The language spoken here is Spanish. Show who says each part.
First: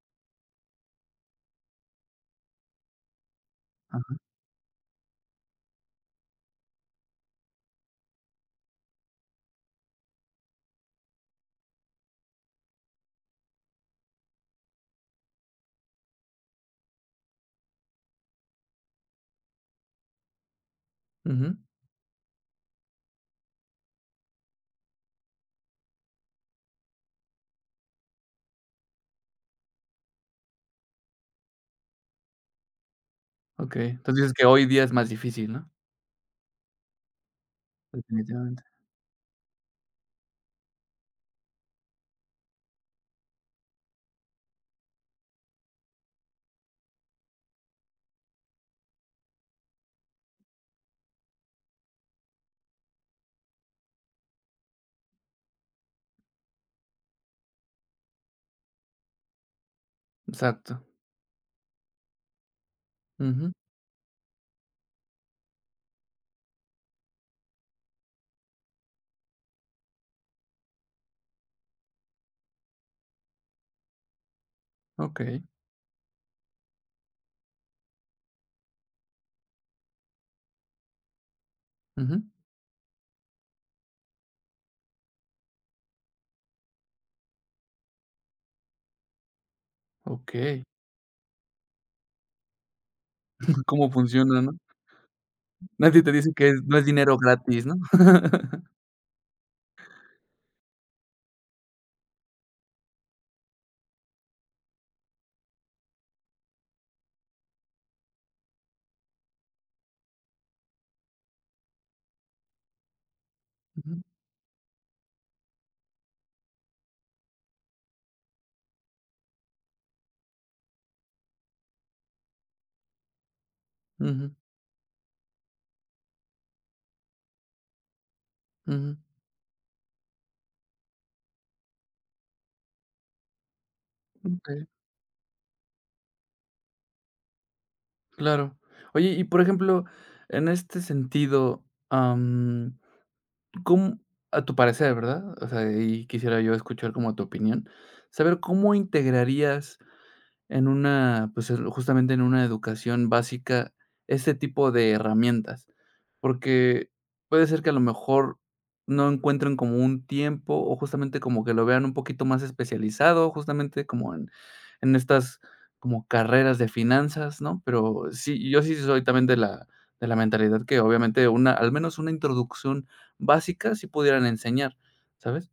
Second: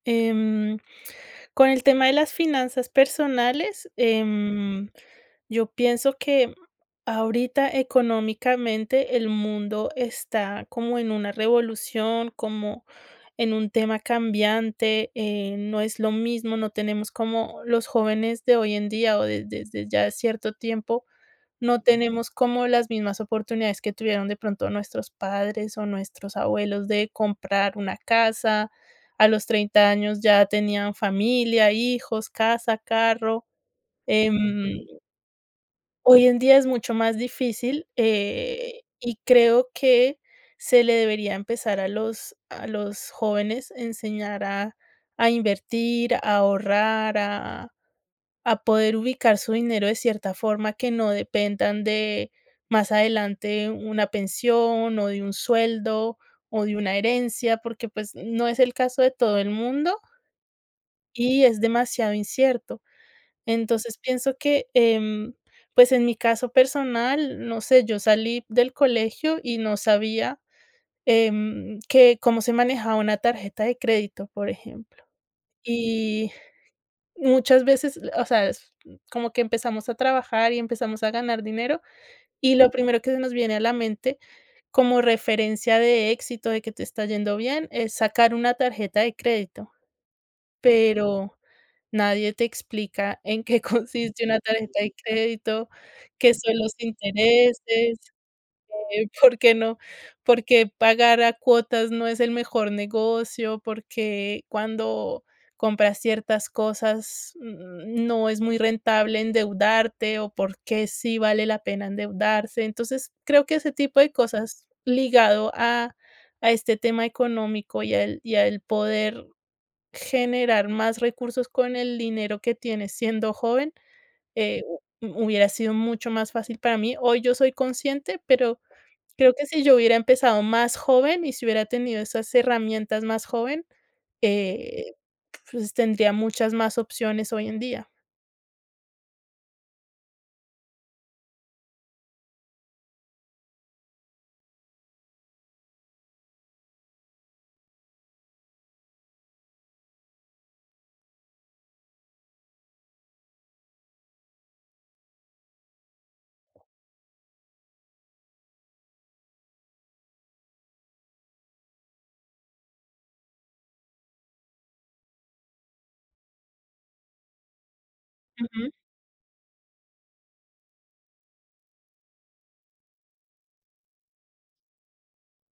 Speaker 1: Em, con el tema de las finanzas personales,
Speaker 2: Ajá.
Speaker 1: em, yo pienso que ahorita económicamente el mundo está como en una revolución, como en un tema cambiante, eh, no es lo mismo, no tenemos como los jóvenes de hoy en día, o de de desde ya cierto tiempo,
Speaker 2: Ujú.
Speaker 1: no tenemos como las mismas oportunidades que tuvieron de pronto nuestros padres, o nuestros abuelos de comprar una casa, a los 30 años ya tenían familia, hijos, casa, carro,
Speaker 2: Okey, entonces, dices
Speaker 1: em,
Speaker 2: que hoy día es más difícil, ¿no?
Speaker 1: Hoy en día es mucho más difícil,
Speaker 2: Definitivamente.
Speaker 1: eh, y creo que se le debería empezar a los a los jóvenes enseñar a a invertir, a ahorrar, a a poder ubicar su dinero de cierta forma que no dependan de más adelante una pensión, o de un sueldo, o de una herencia, porque pues no es el caso de todo el mundo.
Speaker 2: Exacto.
Speaker 1: Y es demasiado incierto.
Speaker 2: Ujú.
Speaker 1: Entonces, pienso que, em, pues, en mi caso personal, no sé, yo salí del colegio y no sabía, em, que cómo se manejaba una tarjeta de crédito, por ejemplo.
Speaker 2: Okey.
Speaker 1: Y, muchas veces, o sea, es como que empezamos a trabajar y empezamos a ganar dinero,
Speaker 2: Ujú.
Speaker 1: y lo primero que se nos viene a la mente, como referencia de éxito, de que te está yendo bien, es sacar una tarjeta de crédito,
Speaker 2: Okey.
Speaker 1: pero, nadie te explica en qué
Speaker 2: Cómo
Speaker 1: consiste una
Speaker 2: funciona, ¿no?
Speaker 1: tarjeta de crédito,
Speaker 2: Nadie te dice
Speaker 1: qué
Speaker 2: que
Speaker 1: son
Speaker 2: es
Speaker 1: los
Speaker 2: no es dinero
Speaker 1: intereses,
Speaker 2: gratis, ¿no?
Speaker 1: eh, por qué no por qué pagar a cuotas no es el mejor negocio, por qué cuando compras ciertas cosas, mm, no es muy rentable endeudarte, o por qué sí vale la pena endeudarse. Entonces, creo que ese tipo
Speaker 2: Ujú.
Speaker 1: de cosas ligado a a este tema económico y al y al poder generar más recursos con el dinero que tienes, siendo joven,
Speaker 2: Ujú.
Speaker 1: eh, hu hubiera sido mucho más fácil para mí. Hoy yo soy consciente, pero
Speaker 2: Ujú.
Speaker 1: creo que si yo hubiera empezado más joven y si hubiera tenido esas herramientas más joven,
Speaker 2: Okey.
Speaker 1: eh, pues, tendría muchas más opciones hoy en día.
Speaker 2: Claro. Oye, y por ejemplo, en este sentido, am, ¿cóm a tu parecer, verdad? O sea, y quisiera yo escuchar como tu opinión, saber cómo integrarías en una, pues el justamente en una educación básica ese tipo de herramientas, porque puede ser que a lo mejor no encuentren como un tiempo, o justamente como que lo vean un poquito más especializado, justamente como en, en estas, como carreras de finanzas, ¿no? Pero sí yo
Speaker 1: Ujú.
Speaker 2: sí soy también de la de la mentalidad que obviamente una al menos una introducción básica sí pudieran enseñar, ¿sabes?